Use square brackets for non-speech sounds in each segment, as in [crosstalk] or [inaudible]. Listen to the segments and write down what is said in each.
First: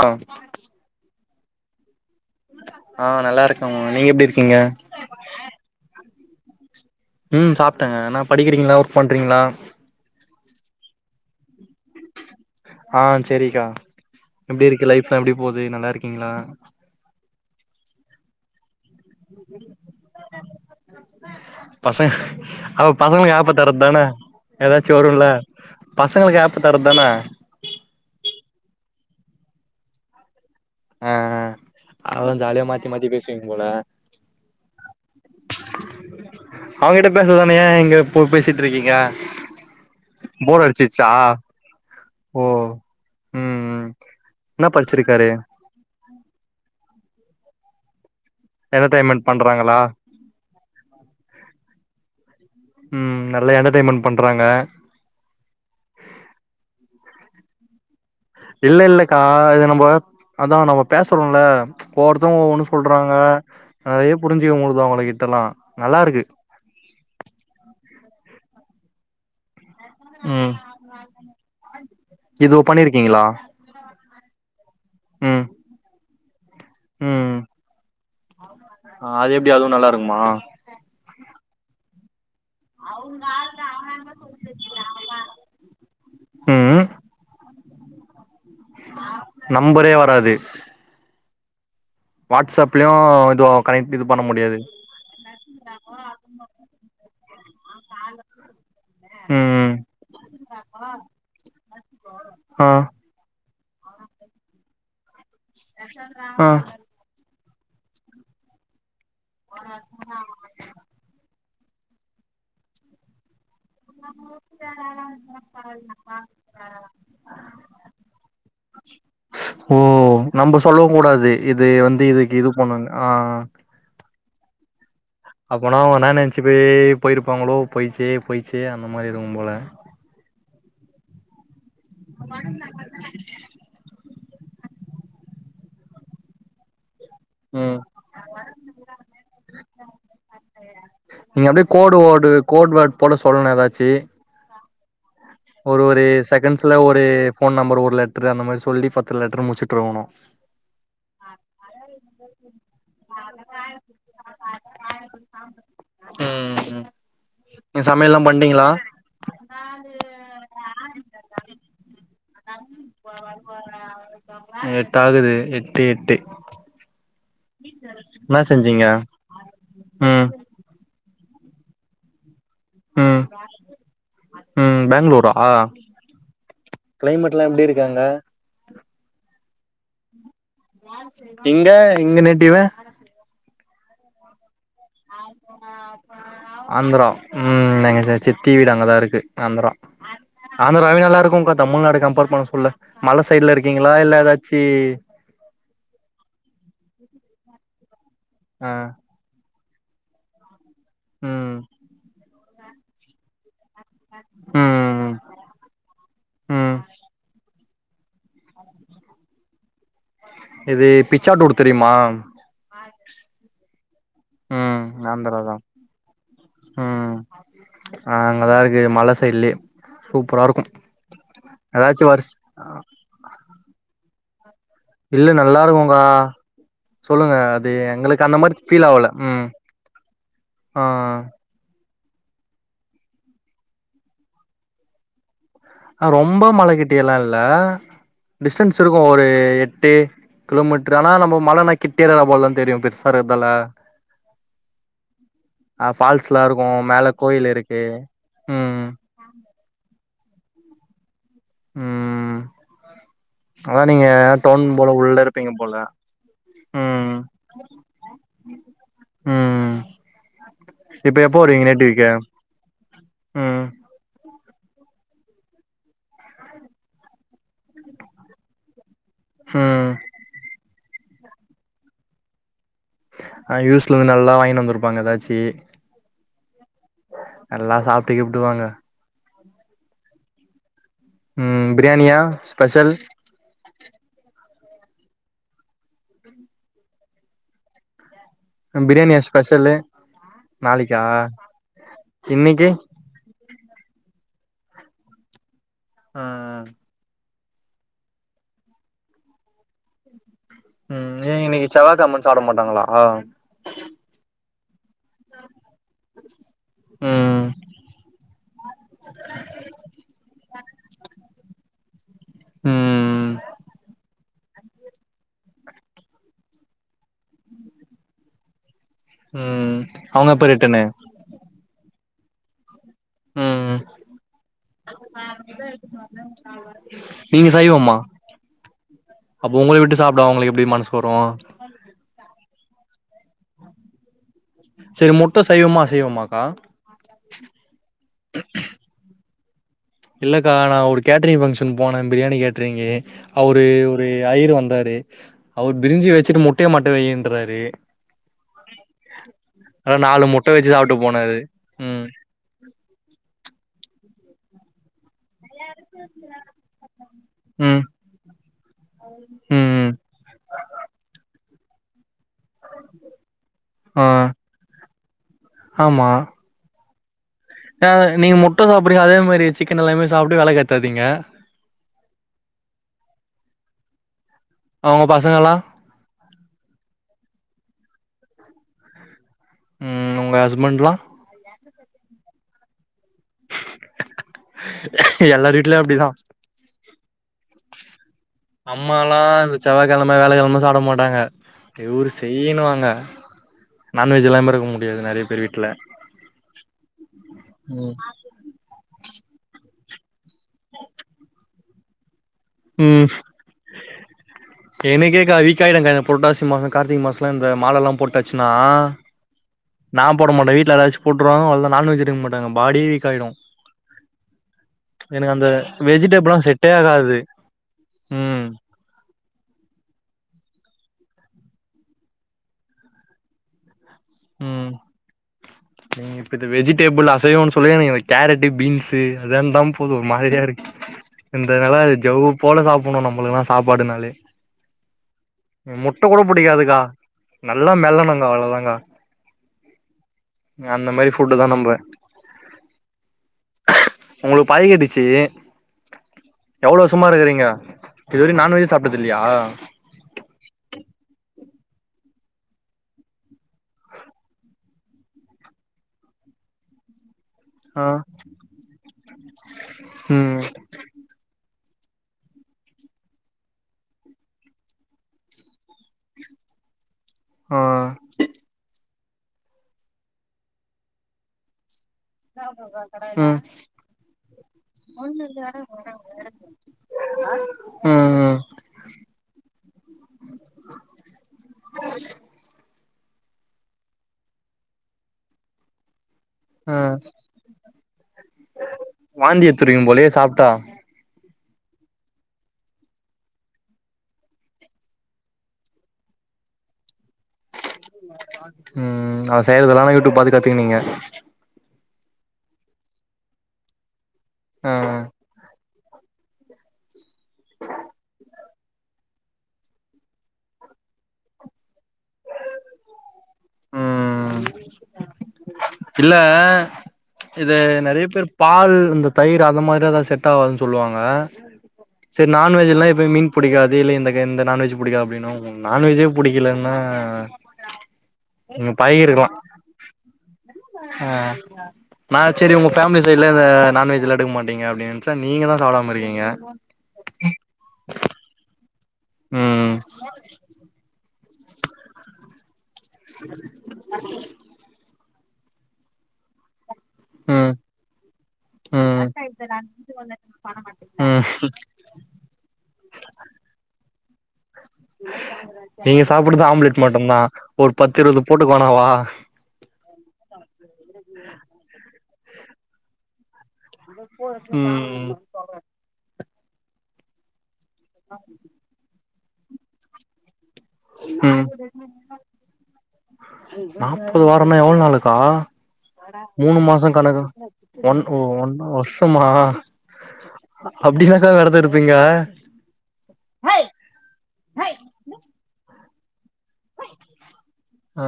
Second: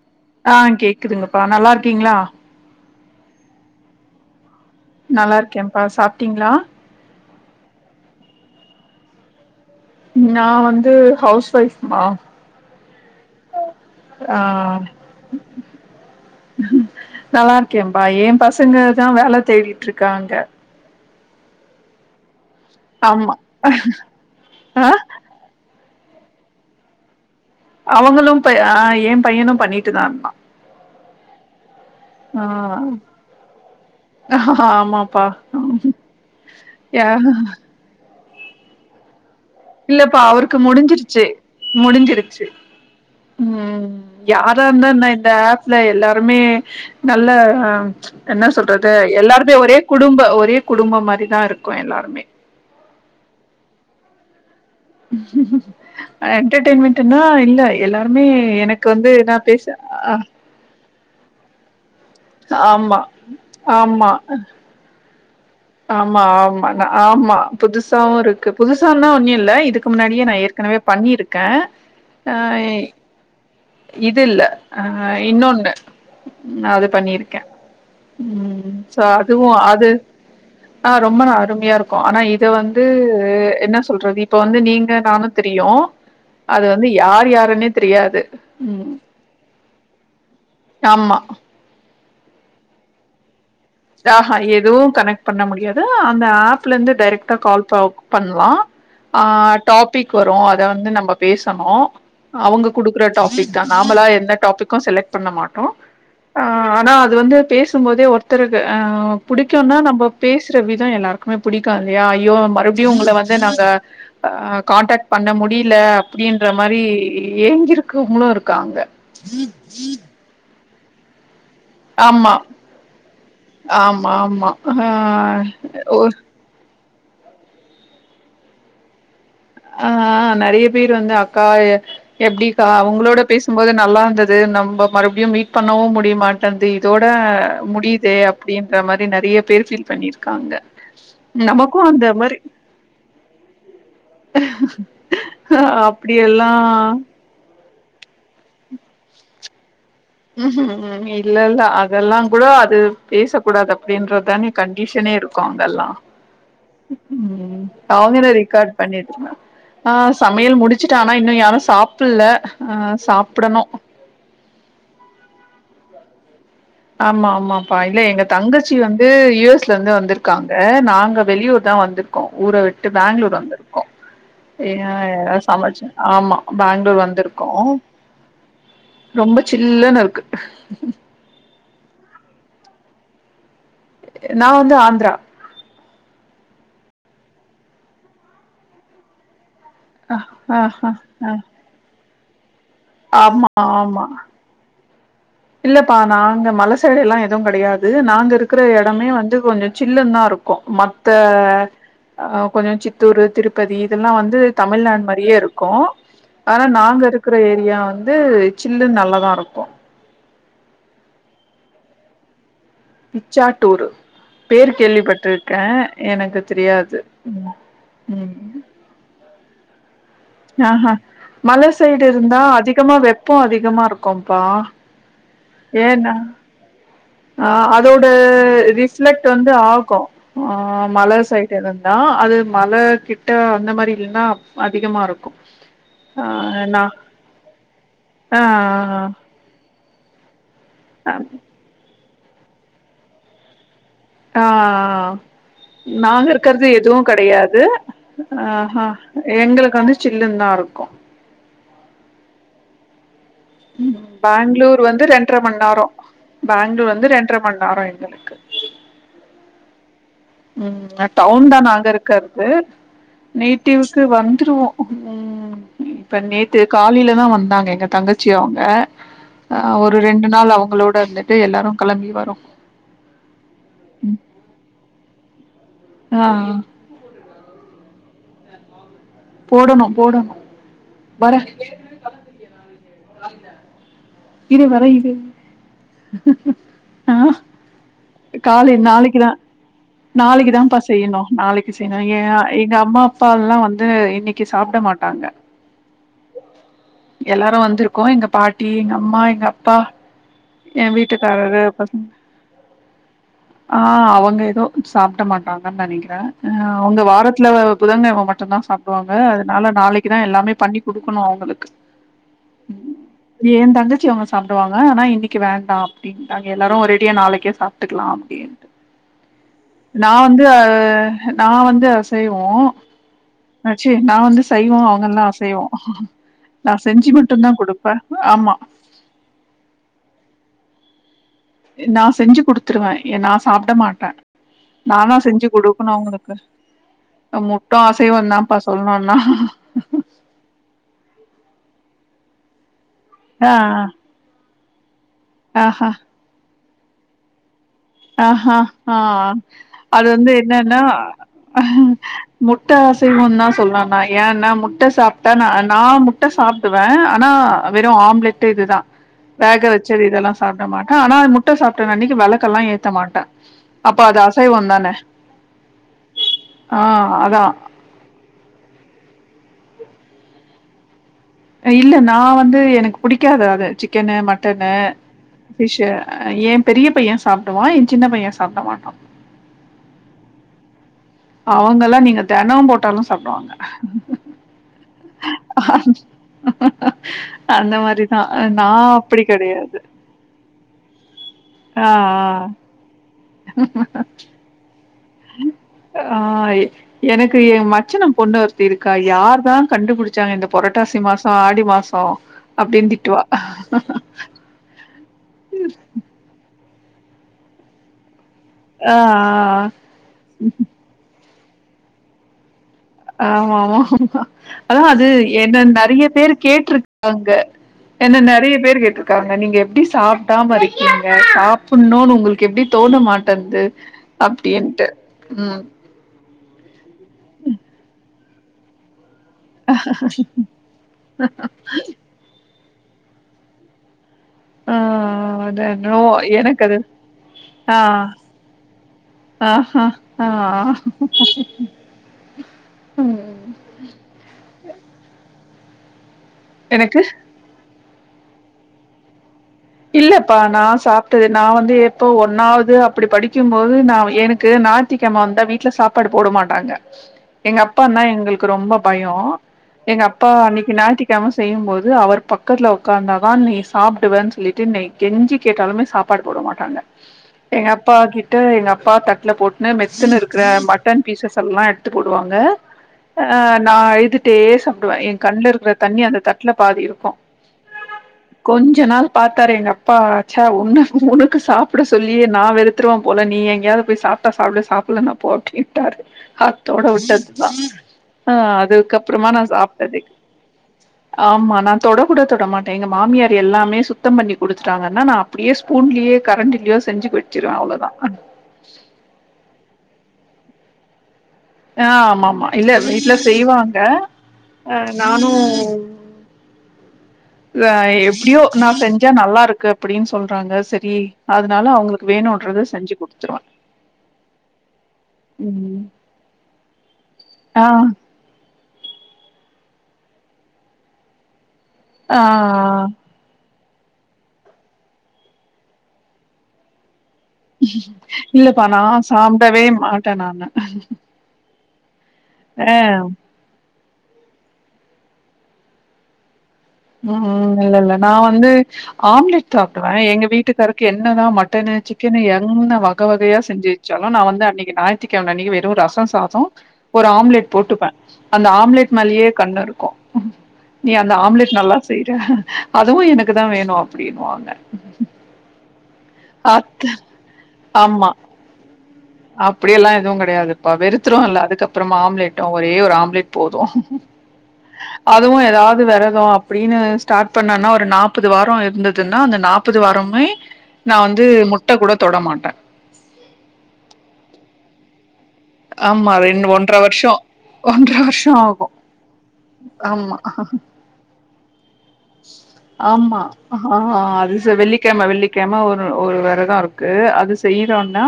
ஆ ஆ கேக்குதுங்கப்பா நல்லார்க்கீங்ளா ஆ நல்லாருக்க நீங்க எப்டி இருக்கீங்க நல்லாருக்கேம்ப்பா சாப்ட்டீங்ளா ம் சாப்ட என்னப் படிக்கிறிங்ளா ஒர்க் பண்றிங்ளா நா வந்து ஹவுஸ் ஒய்ஃப்மா ஆ சரிக்கா ஆ இருக்கீங்களா நல்லாருக்கேம்பா ஏம் பசங்கதா வேல தேடிட்ருக்காங்க பசங்க அப்ப ஆமா பசங்களுக்கு ஏப்ப தர்றத்தான ஆ ஏதாச்சு வருல பசங்களுக்கு ஏப்ப தர்றத்தான அவங்களும் இப்ப அ எம் பையனும் பண்ணிட்டுதா இந்தா அ அ அவஞ் ஜாலியா ஆ மாத்தி மாத்தி பேஸ்வீங்க போல ஆமாப்பா அவங்கிட்ட யா பேசதான ஏ இங்க போ பேசிட்ருக்கீங்க இல்லப்பா அவருக்கு முடிஞ்சிறிச்சி ஓ முடிஞ்சிறிச்சி ம் யாரா இந்தா என்ன இந்த ஆப்ல எல்லா மே நல்ல அ என்ன சொல்றது என்டர்டெயின்மெண்ட் எல்லாருமே ஒரே பண்றாங்களா குடும்ப ஒரே குடும்பம் மாரிதா இருக்வே எல்லாருமே ம் நல்ல என்டர்டயன்மன்ட் பண்றாங்க என்டர்டைன்மெண்டுனா இல்ல எல்லார் இல்ல இல்லக்கா இது நம்ப ஆ அதா நம்ப பேசுறோம் இல்ல ஒவ்வொருத்தரும் ஒவ்வொன்றும் ஆமா சொல்றாங்க ஆமா நறைய புரிஞ்சிக்க முடியுது அவங்க கிட்டெல்லா ஆமா ஆமா ஆமா புதுசாவு இருக்கு புதுசான ஒண்ணும் இல்ல இதுக்கு இதுக்கு முன்னாடியே நான் ம் ஏற்கனவே பண்ணிருக்கேன் ஆ இது பண்ணிருக்கீங்களா இது இல்ல அ ம் இன்னொன்னு அது ம் பண்ணிருக்கேன் ம் சோ ஆ, அது எப்டி அதுவும் அதுவு அது நல்லா இருக்குமா ஆ ரொம்ப நான் அருமையா இருக்கு ஆனா இது இத வந்து என்ன சொல்றது இப்ப வந்து நீங்க நானும் தெரியும் அது ம் வந்து யார் யாருன்னே தெரியாது ம் நம்பரே வராது ஆமா வாட்ஸ்அப்லயும் இது கனெக்ட் இது ஆ பண்ண முடியாது எதுவும் கனெக்ட் பண்ண முடியாது அந்த ஆப்ல இருந்து டைரக்டா கால் பண்லா ஆ ம் டாபிக் வரும் அத வந்து நம்ம பேசணும் ஆ அவங்க குடுக்குற டாபிக் நாமளா எந்த டாபிக்கும் செலக் பண்ண மாட்டோ ஆ ஆனா அது வந்து பேசும்போதே ஒரு ஒருத்தருக்கு ஆ புடிக்கும்னா நம்ம பேசுற விதம் எல்லாருக்குமே புடிக்கும் இல்லையா ஐயோ மறுபடியும் உங்கல வந்து நா கான்டாக்ட் பண்ண முடியல அப்படின்ற மாரி ஏங்கிருக்கவங்களும் இருக்காங்க அங்க ஓ நம்ப சொல்லவு கூடாது இது வந்து இதுக்கு இது பண்ணுங்க ஆ ஆமா ஆமா ஆ அப்பனா ஒரு ஒன்ன நினச்சி போய் போயிருப்பாங்களோ போயிச்சே போயிச்சே அந்த மாரி இருக்கு ஆ நறைய பேர் வந்து அக்கா எப்படிக்கா அவங்களோட பேசும்போது நல்லா இருந்தது நம்ம மறுபடியும் மீட் பண்ணவும் முடியமாட்டேன்னுது இதோட ம் முடியுது அப்படின்ற மாரி நறைய பேர் ஃபீல் பண்ணிருக்காங்க நீங்க அப்டியே நமக்கு கோடு அந்த ஓடு மாரி கோடு வேர்ட் போட சொல்ணு ஏதாச்சி [unintelligible] ஒரு ஒரு அப்டியெல்லா செகண்ட்ஸ்ல ஒரு போன் நம்பர் ஒரு லெட்ரு அந்த மாரி சொல்லி பத்து லெட்ரு முடிச்சு விட்ரோணு ம் ம் இல்ல இல்ல அதெல்லா கூட அது பேச கூடாது அப்படின்றதுதானே கண்டிஷனே இருக்கு அங்க எல்லா ம் ம் நீங்க சமையல்லா அவங்க பண்ட்டீங்களா ரெக்கார்ட் பண்ணிட்டு் ஆ மேல் முடிச்சுட்டானா இன்னு யாரும் சாப்பு அ சாப்படணு எட்டு ஆகுது எட்டு எட்டு ஆமா ஆமாப்பா இல்ல எங்க என்னா தங்கச்சி செஞ்சீங்க வந்து யுஎஸ் ல இருந்து ம் வந்திருக்காங்க நாங்க வெளியூர் தான் வந்திருக்கோ ஊர விட்டு ம் பெங்ளூர் வந்திருக்கோ ம் ஏன் பேங்களூரா ஏ சமைச்ச ஆமா பெங்ளூர் கிளைமேட்லா வந்திருக்கோ எப்டி இருக்கு அங்க ரொம்ப சில்லன்னு இருக்கு இங்க இங்க நேட்டிவ்வு நா வந்து ஆந்த்ரா ஆந்திரா ம் எங்க சித்தி வீடு அங்கதான் இருக்கு ஆந்திரா அ அ அ ஆந்தராவே நல்லா அ இருக்கும்க்கா தமிழ்நாட கம்பர் பண்ணும் சொல்ல மலை ஆமா சைடுல இருக்கீங்களா ஆமா இல்ல ஏதாச்சி இல்லப்பா நாங்க மலை சைடு எல்லா எதுவும் கிடையாது நாங்க இருக்கிற ஆ இடமே வந்து கொஞ்ச சில்லு தான் இருக்கு மத்த ம் கொஞ்ச சித்தூரு திருப்பதி இதெல்லா வந்து தமிழ்நாடு ம் மாரியே இருக்கு ஆனா ம் நாங்க இருக்கிற ஏரியா வந்து சில்லு நல்லதா இருக்கு இது பிச்சாடூர் தெரியுமா பிச்சாட்டூரு பேர் ம் ஆந்திரா கேள்விப்பட்ருக்க தா எனக்கு தெரியாது அ அங்கதான் இருக்கு மல சைடுலயே ஆஹ்ஹ மலை சைடு வருஷ் இருந்தா அதிகமா வெப்பம் அதிகமா இருக்கும்ப்பா இல்ல நல்லா இருக்குங்கா அ அதோட ஃபீல் ஆவல ரிஃப்ளெக்ட் ம் வந்து ஆகு ஆ மல சைட் எதாது நா அது மல கிட்ட அந்த மாரி இல்ன்னா அதிகமா இருக்கு ரொம்ப ஆ நா மலகிட்டியலா இல்ல ஆ டிஸ்டன்ஸ் இருக்கு ஒரு எட்டு கிலோமிட்ரு அனா நம்போ மலனா கிட்டிரரா போல் தா தெரியும் பெர்சார்க்கதால ஆ ஆ நாங்க ஃபால்ஸ்லா இருக்கு இர்க்கற்து எதுவு மேல கோயில் கடையாது இருக்கு ஆ ஹா ம் எங்களுக்கு வந்து சில்லுன் தா இருக்கு ம் அதான் ம் நீங்க டொன் போல உள்ள இருப்பீங்க போல பேங்ளூ வந்து ரெண்ர மண் நேரோ எங்களுக்கு ம் ம் ம் இப்ப எப்போ டவுன் தா வருவீங்க நாங்க நேட்டிவ்க்கு இருக்கற்து ம் நீட்டிவ்க்கு வந் துருவோ ம் இப்ப நேத்து காலில தா வந்தாங்க எங்க தங்கச்சி அவுங்க ஆ ம் ஒரு ரெண்டு நாள் அவுங்களோட இருந்துட்டு எல்லாரு களம்பி வரோ ஆ யூஸ்லந்து நல்லா வாங்கினு வந்தருப்பாங்க ஏதா ஆ ஆ எல்லா சாப்ட்டு கிப்ட்டு வாங்க போடணு போடணு வர ம் ப்ரியாணியா ஸ்பெஷல் இரு வர இரு ஆ காலை பிரியாணியா நாளக்கிதா ஸ்பெஷலு நாளக்கு தாம்ப்பா நாளைக்கா செய்யணு நாளக்கு செய்யணு ஏ இன்னைக்கி எங்க அம்மா அப்பால்லா வந் இன்னிக்கு சாப்ட மாட்டாங்க ஆ ஆ எல்லாரு வந்துருக்கோ எங்க பாட்டி எங்க அம்மா எங்க அப்பா ஏ ம் வீட்டுக்காரரு இன்னைக்கு பசங் செவ்வாகெழமன்னு சாப்ட மாட்டாங்களா ஆ அவங்க எதோ சாப்ட மாட்டாங்க நனிக்றே அ அவுங்க ம் வாரத்ல புதங்கெழம மட்டுந்தா சாப்டுவாங்க அதுனால நாளக்குதா எல்லாமே பண்ணி குக்கணு அவுங்களுக்கு ம் ஏன் தங்கச்சி அவுங்க சாப்டுவாங்க அனா இன்னிக்கி வேண்டா அப்டின்ட்டாங்க எல்லாரு ஒரேடியா நாளக்கே சாப்ட்டுக்லா அப்டின்ட்டு ம் நா அவங்க வந்து எப்ப அ ரிட்டனு நா வந்து அஸ் செய்வோ ம் அச்சி நா வந்து சைவோ அவுங்கெல்லா அசைவோ நா செஞ்சு நீங்க மட்டுந்தா குடுப்பே சைவம்மா ஆமா அப்ப உங்களை விட்டு சாப்ட அவுங்கெளுக் எப்டி மனஸ் வரு நா செஞ்சி குடுத்துர்வ எ நா சாப்ட மாட்ட சரி நானா முட்ட செஞ்சு சைவமா குடுக்குணு அவுங்களுக்கு அசைவமாக்கா முட்டும் அசைவந்தான்ப்பா சொல்ணுன்னா இல்லக்கா நா ஒரு கேட்ரி ஃபங்க்ஷன் போனே பிரியாணி கேட்ரிங்கி ஆ அவுரு ஒரு ஐரு வந் தாரு அவுர் ஆஹா பிரிஞ்சி வெச்சிட்டு முட்டய மட்டு வெய் ன்றாரு அ ஹா ஹா ஆனா அது நாலு வந்து முட்ட வச்சு என்னன்னா சாப்ட்டு போனாரு ம் முட்ட அசைவொன் நா சொல்லா நா ஏன்னா முட்ட சாப்ட்டா நா அண் நா முட்ட சாப்டுவ ஆனா ம் வெறு ஆம்லெட்டு இதுதா வேக ம் ம் வெச்சது இதலா சாப்ட மாட்ட ஆனாய் முட் முட்ட சாப்ட்டன் அன்னிக்கி வெளக்கல்லா ஏத்த மாட்ட அப்போ ஆ அது அசைவொந்தான ஆமா ஆ அதா நீங்க முட்ட சாப்புரிங்க அதே மாரி சிக்கன் எல்லாமே சாப்ட்டு வெலக் ஏத்தாதீங்க இல்ல நா வந்து எனக்கு புடிக்காது அது சிக்கெனு மட்டனு அவங்க பசங்கல்லா பிஷ்ஷ ஏ பெரிய பையன் சாப்டுவா ஏ சின்ன பையன் சாப்ட மாட்டான் ம் ஒங்க ஹஸ்மண்ட்லா அவங்கல்லா நீங்க தெனோ போட்டாலு சப்டுவாங்க எல்லார் வீட்லயு அப்டிதா அந்த மாரி அம்மாலா இந்த செவ்வாய்கிழம வேலக்கிழம சாப்ட மாட்டாங்க ஆ இவரு செய்யினுவாங்க நான்வெஜ் இல்லம இருக்க முடி ஆ எனக்கு ஏ ம் மச்சனம் பொண்ணு ஒருத்தி இருக்கா யாரு தான் கண்டுபிடிச்சாங்க இந்த புரட்டாசி மாச ஆடி மாச ம் எனக்கேக்கா வீக்காயிடுக்கா இந்த புரட்டாசி மாச கார்த்திக மாசம்ல இந்த மாலல்லா போட்டாச்சுன்னா ஆ நான் போட மாட்டே வீட்ல யாராச்சும் போட் ருவாங்க அவ்ளதா நான் வெஜ் எடுக்க மாட்டாங்க பாடியே வீக் ஆயிடு ஆமா ஆமா ஆமா அதான் அது எனக்கு அந்த என்ன நறய பேரு வெஜிடபிள்லா செட்டே ஆகாது கேட்ருக்காங்க என்ன ம் நறய பேர் கேட்டு நீங்க எப்படி சாப்டாம இருக்கீங்க சாப்புடுன்ணு உங்களுக்கு எப்படி தோண மாட்டேன்து ம் அப்டிண்டு ம் நீங்க இப்ப வெஜிடேபிள் அசைவொன்னு சொல்லி கேரட்டு பீன்சு தான் போது மாதிரியா இருக்கு இந்த நிலா ஜவ் போல சாப் போனும் நம்மளுக்கல்லா சாப்பாடுனாலே ஆ ஆ அத நோ முட்ட கூட எனக்கது புடிக்காதுக்கா நல்லா ஆ மெல்லணுங்க அவ்ளோதாங்க ஆ ஆ அந்த மாரி ஃபுட்டு தா நம்ப ம் உங்களுக்கு பாதி கேட்டுச்சு எவ்ளோ எனக்கு வசும்மா இருக்கிறீங்க இதுவரை நான்வெஜ் சாப்டது இல்லையா இல்லப்பா நான் சாப்ட்டது நான் வந்து எப்போ ஒன்னாவது அப்டி படிக்கும்போது நா எனக்கு ஞாத்திகிழம வந்தா வீட்ல சாப்பாடு போட மாட்டாங்க எங்க அப்பா ஆ நா எங்களுக்கு ரொம்ப பயம் எங்க அப்பா ம் அன்னைக்கு ஞத்திக்காம செய்யும்போது அவர் பக்கதுல உட்காந்தா தான் நீ சாப்டுவேன்னு சொல்லிட்டு கெஞ்சி கேட்டாலுமே சாப்பாடு போட மாட்டாங்க ஆ எங்க அப்பா கிட்ட எங்க அப்பா த தட்லபோட்னு மெத்துனு இருக்கிற மட்டன் பீசஸ்ல்லாம் போடுவாங்க ஆ ம் நான் அழுதுட்டே சாப்டுவே என் கண்ல இருக்கிற தண்ணி அந்த தட்ல பாதி இருக்கும் ம் ம் கொஞ்ச நாள் பாத்தாரு எங்க அப்பாச்சா ஒன்னு உனக்கு சாப்பிட சொல்லியே நா வெறு செத்துருவ போல நீஎங்கேயாவது போய் சாப்ட்டா சாப்டு சாப்லன போ அப்படின்ட்டாரு ஆ அத்தோட விட்டதுதான் ஆ அதுக்கப்புறமா வாந்தி நான் எத்துருவீங்க சாப்ட்டதே போலயே சாப்ட்டா ஆமா நா தொட கூட தொடமாட்டே எங்க மாமியார் எல்லாமே சுத் சுத்தம் பண்ணி கொடுத்துடாங்கன்னா நான் அப்படியே ஸ்பூன்லயே கரண்டிலயோ செஞ்சு வச்சிருவே அவ்ளோதா ம் ம் அவ செய்யறதல்ல யூடியூப் பாத்து கத்துங்ன்னிங்க ஆ ஆமா ஆமா இல்ல வீட்ல செய்வாங்க ஆ நானும் ஆ எப்படியோ நான் செஞ்சா நல்லா இருக்கு அப்படின்னு சொல்றாங்க சரி அதனால அவங்களுக்கு வேண வேணுன்றது செஞ்சு குடுத்துருவ ம் ம் ம் இல்ல இது ஆ நறைய பேர் பால் இந்த தயிர் அந்த மாரியதா செட் ஆவாதுன்னு சொல்லுவாங்க ஆ சரி நான்வெஜ் எல்லா எப்பயு மீன் புடிக்காது இத இந்த எந்த நான்வெஜ் புடிக்கு அப்படின்னா நான்வெஜ்ஜே புடிக்கலன்னா இல்லப்பா நான் சாப்டவே மாட்டே நானு ஆ நான் சரி உங்க ஆ ஃபேமிலி சைடுல இந்த நான் வெஜ் ல்லா எடுக்க மாட்டீங்க அப்டின் நினைச்சா நீங்க தா சாப்டாம இருக்கீங்க ம் ம் இல்ல இல்ல நா வந்து ஆம்லெட் ம் சாப்டுவே எங்க வீட்டுக்காருக்கு என்ன என்னதா மட்டனு சிக்கனு என்ன வக வகயா செஞ்சு வெச்சாலு நா வந்து அன்னைக் ஞாயி த்திக்கிழம அன்னைக்கு வெறு ரஸோ சாதோ ஒரு ஆம்லெட் ம் போட்டுப்பே அந்த ஆம்லெட் ம் மேலியே கண்ணு இருக்கு நீ அந்த ம் ஆம்லெட் நல்லா செய்றே அதுவு எனக்கு தா வேணு அப்டினுுவாங்க நீங்க சாப்புடுறது ஆம்லெட் அத் மட்டுதா ஒரு பத்துஇருவது போட்டுக்வெனாவா அப்டியெல்லா எதுவு கெடையாதுப்பா வெறுத்துருவொல்ல அதுக்கப்றமா ஆம்லேட் ஒரே ஒரு ஆம்லேட் போது ம் அதுவு எதாவுது வெரதோ அப்டினு ஸ்டாட் பண்ணனா ஒரு நாப்பது வாரொ இருந்துதுனா அந்த நாப்பது வாரம்மே ம் நாப்பது வாரொன்னா எவ்ளோ நாளுக்கா ஆமா ரெண்டு மூணு ஒன்ற மாஸோ வருஷோ கணக்கு ஒன்ற ஒன் ஓ வருஷோ ஆகு ஒன்னு வர்ஷமா ஆமா அப்டினக்கா வெரத இரு ஆமா ஆ அது ச வெள்ளிக்கெழம வெள்ளிக்கெழம ஒரு ஒரு வெர த இருக்கு அது ஆ செய்யறோனா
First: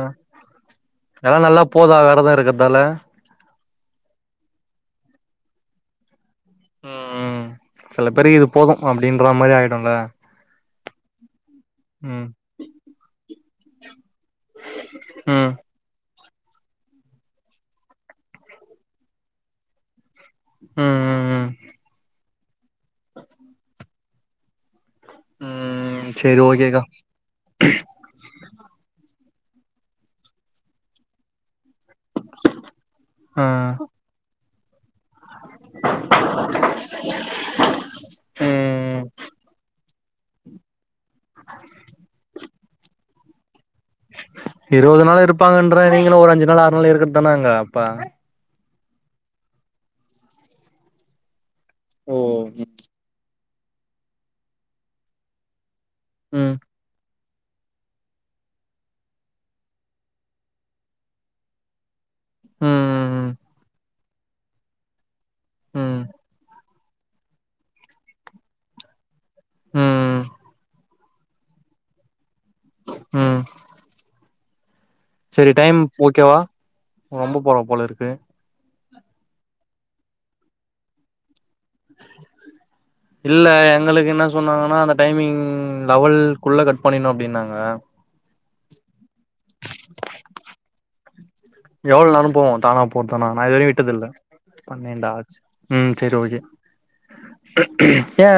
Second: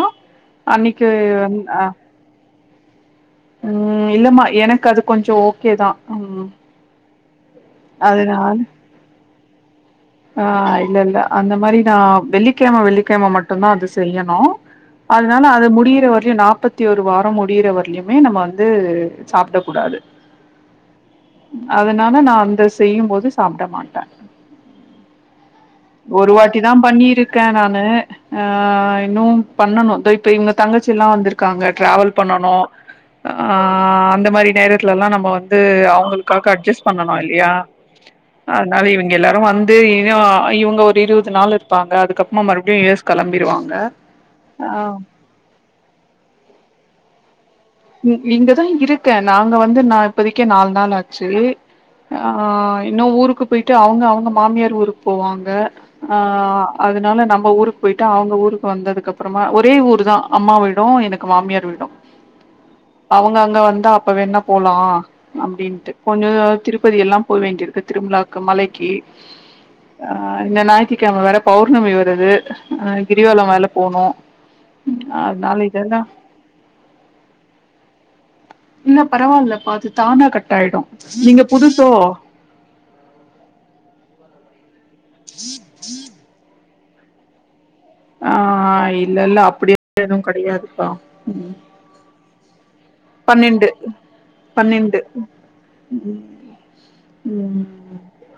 அன்னிக்கு வந் அ தல ம் இல்லமா எனக்கு அது கொஞ்சோ ஓகே தா ம் ம் சில பேருக்கு இது அதனால போது அப்டின்ற மாரி ஆயிடுல்ல ஆ இல்ல இல்ல அந்த மாரி நா ம் வெள்ளிக்கெழம வெள்ளிக்கெழம மட்டுந்தா அது செய்யணு அதனால ம் அது முடிற வ ரயு நாப்பத்தி ஒரு வாரொ முடியிற வரயிலுமே நம்ம வந்து சாப்ட கூடாது ம் ம் ம் அதனால நா அந்த செய்யும் போது சாப்ட மாட்ட ம் ஒரு சேரி வாட்டி தா ஓகேக்கா பண்ணியிருக்கே நானு ஆ இன்னு பண்ணணு தோ இப்ப இவுங்க தங்கச்சிலா வந்திருக்காங்க ட்ராவல் பண்ணணு அ ஆ அந்த மாரி ட்லலா நம்ம வந்து அவங்களுக்காக அட்ஜஸ் பண்ணனு இல்லயா அதனால ம் இவுங்க எல்லா வந்து இன்னோ இவங்க ஒரு இருவது நாள் இருப்பாங்க அதுக்கப்மா மறுபடியு யூ எஸ் கெளம்பிருவாங் இருவது நாள் இருப்பாங்கன்ற நீங்களு ஒரு அஞ்சு நாள் ஆறு நாள் இருக்கறது தான அங்க இ இங்கதா இருக்கே நாங்க வந்து நா இப்போதக்கி நாலு நாள் ஆச்சி ஓ அ இன்னு ஊருக்கு போய்ட்டு அவுங்க அவுங்க மாமியார் ஊருக்கு போவாங்க ஆ ம் ம் அதனால நம் ம ஊருக்கு போய்ட்டு அவங்க ஊருக்கு வந்ததுக்கப்புறமா ஒரே ஊர் தா அம்மா வீடு எனக்கு மாமியார் வீடு அவங்க அங்க வந்தா அப்ப வேனா போலா அப்டின்ட்டு ம் கொஞ்சோ திருப் ப்பதி எல்லா போ வேண்டியிருக்கு திருவிழாக்கு மலெக்கி ஆ ம் இந்த ஞாய் த்திகெழம வேற பௌர்ணமி வருது அ கிரிவல வேல போனு செரி அதனால டைம் இதெல்லா ஓகேவா ரொம்ப போல போல இருக்கு இல்ல பரவால்ல பா அது தானா கட்டாயிடு நீங்க புதுசோ இல்ல எங்களுக்கு என்ன சொன்னாங்கனா அந்த டைமிங் லெவல் குள்ள கட் பண்ணினு அப்டினாங்க ஆ இல்ல இல்ல அப்புடியெதுவு கெடையாதுப்பா ம் எவ்ளோ நேரோ போவு தானா போட்டானா நா பன்னெண்டு இதுவரையு விட்டதில்ல பன்னெண்டு பன்னெண்டாச்சு ம் செரி ஓகே ம் ஏ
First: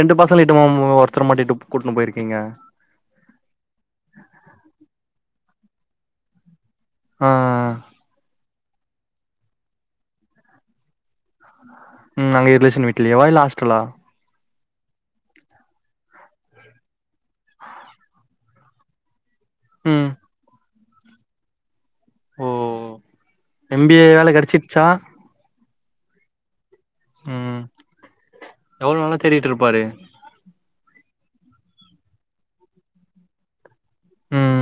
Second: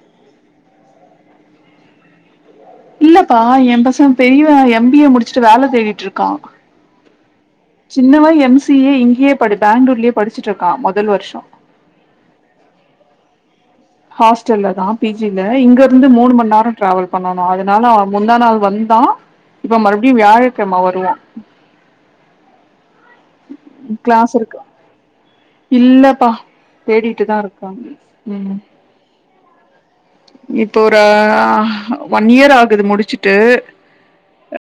ரெண்டு பசல்லிட்டுமா ஒருத்தர மாட்டிட்டு கூட்னு போயிருக்கீங்க இல்லப்பா எம் பச பெரியவ எம் பி ஏ முடிச்ட்டு வேல தேடிட்ருக்கா ஆ சின்னவ எம் சி ஏ இங்கயே படி பெங்களூர்லயே படிச்சிட்ருக்கா மொதல் வருஷ ம் அங்க ரிலேஷன் வீட்லயேவா இல்ல ஆஸ்டலா ஹாஸ்டல்லதா பி ஜி ல இங்கருந்து மூணு மண் நேரொ ட்ராவல் பண்ணனு அதனால முந்தா நாள் வந்தா இப்ப ம் மறுபடியு வியாழக்கெழ்ம வருவா ஓ எம் பி ஏ வேல கிளாஸ் இருக்கு கெடச்சிருச்சா இல்லப்பா தேடிட்டு தா இருக்கா ம் எவ்ள நாளா தேடிட்ருப்பாரு இப்போ ஒரு அ ஒன் இயர் ஆகுது முடிச்சிட்டு ம்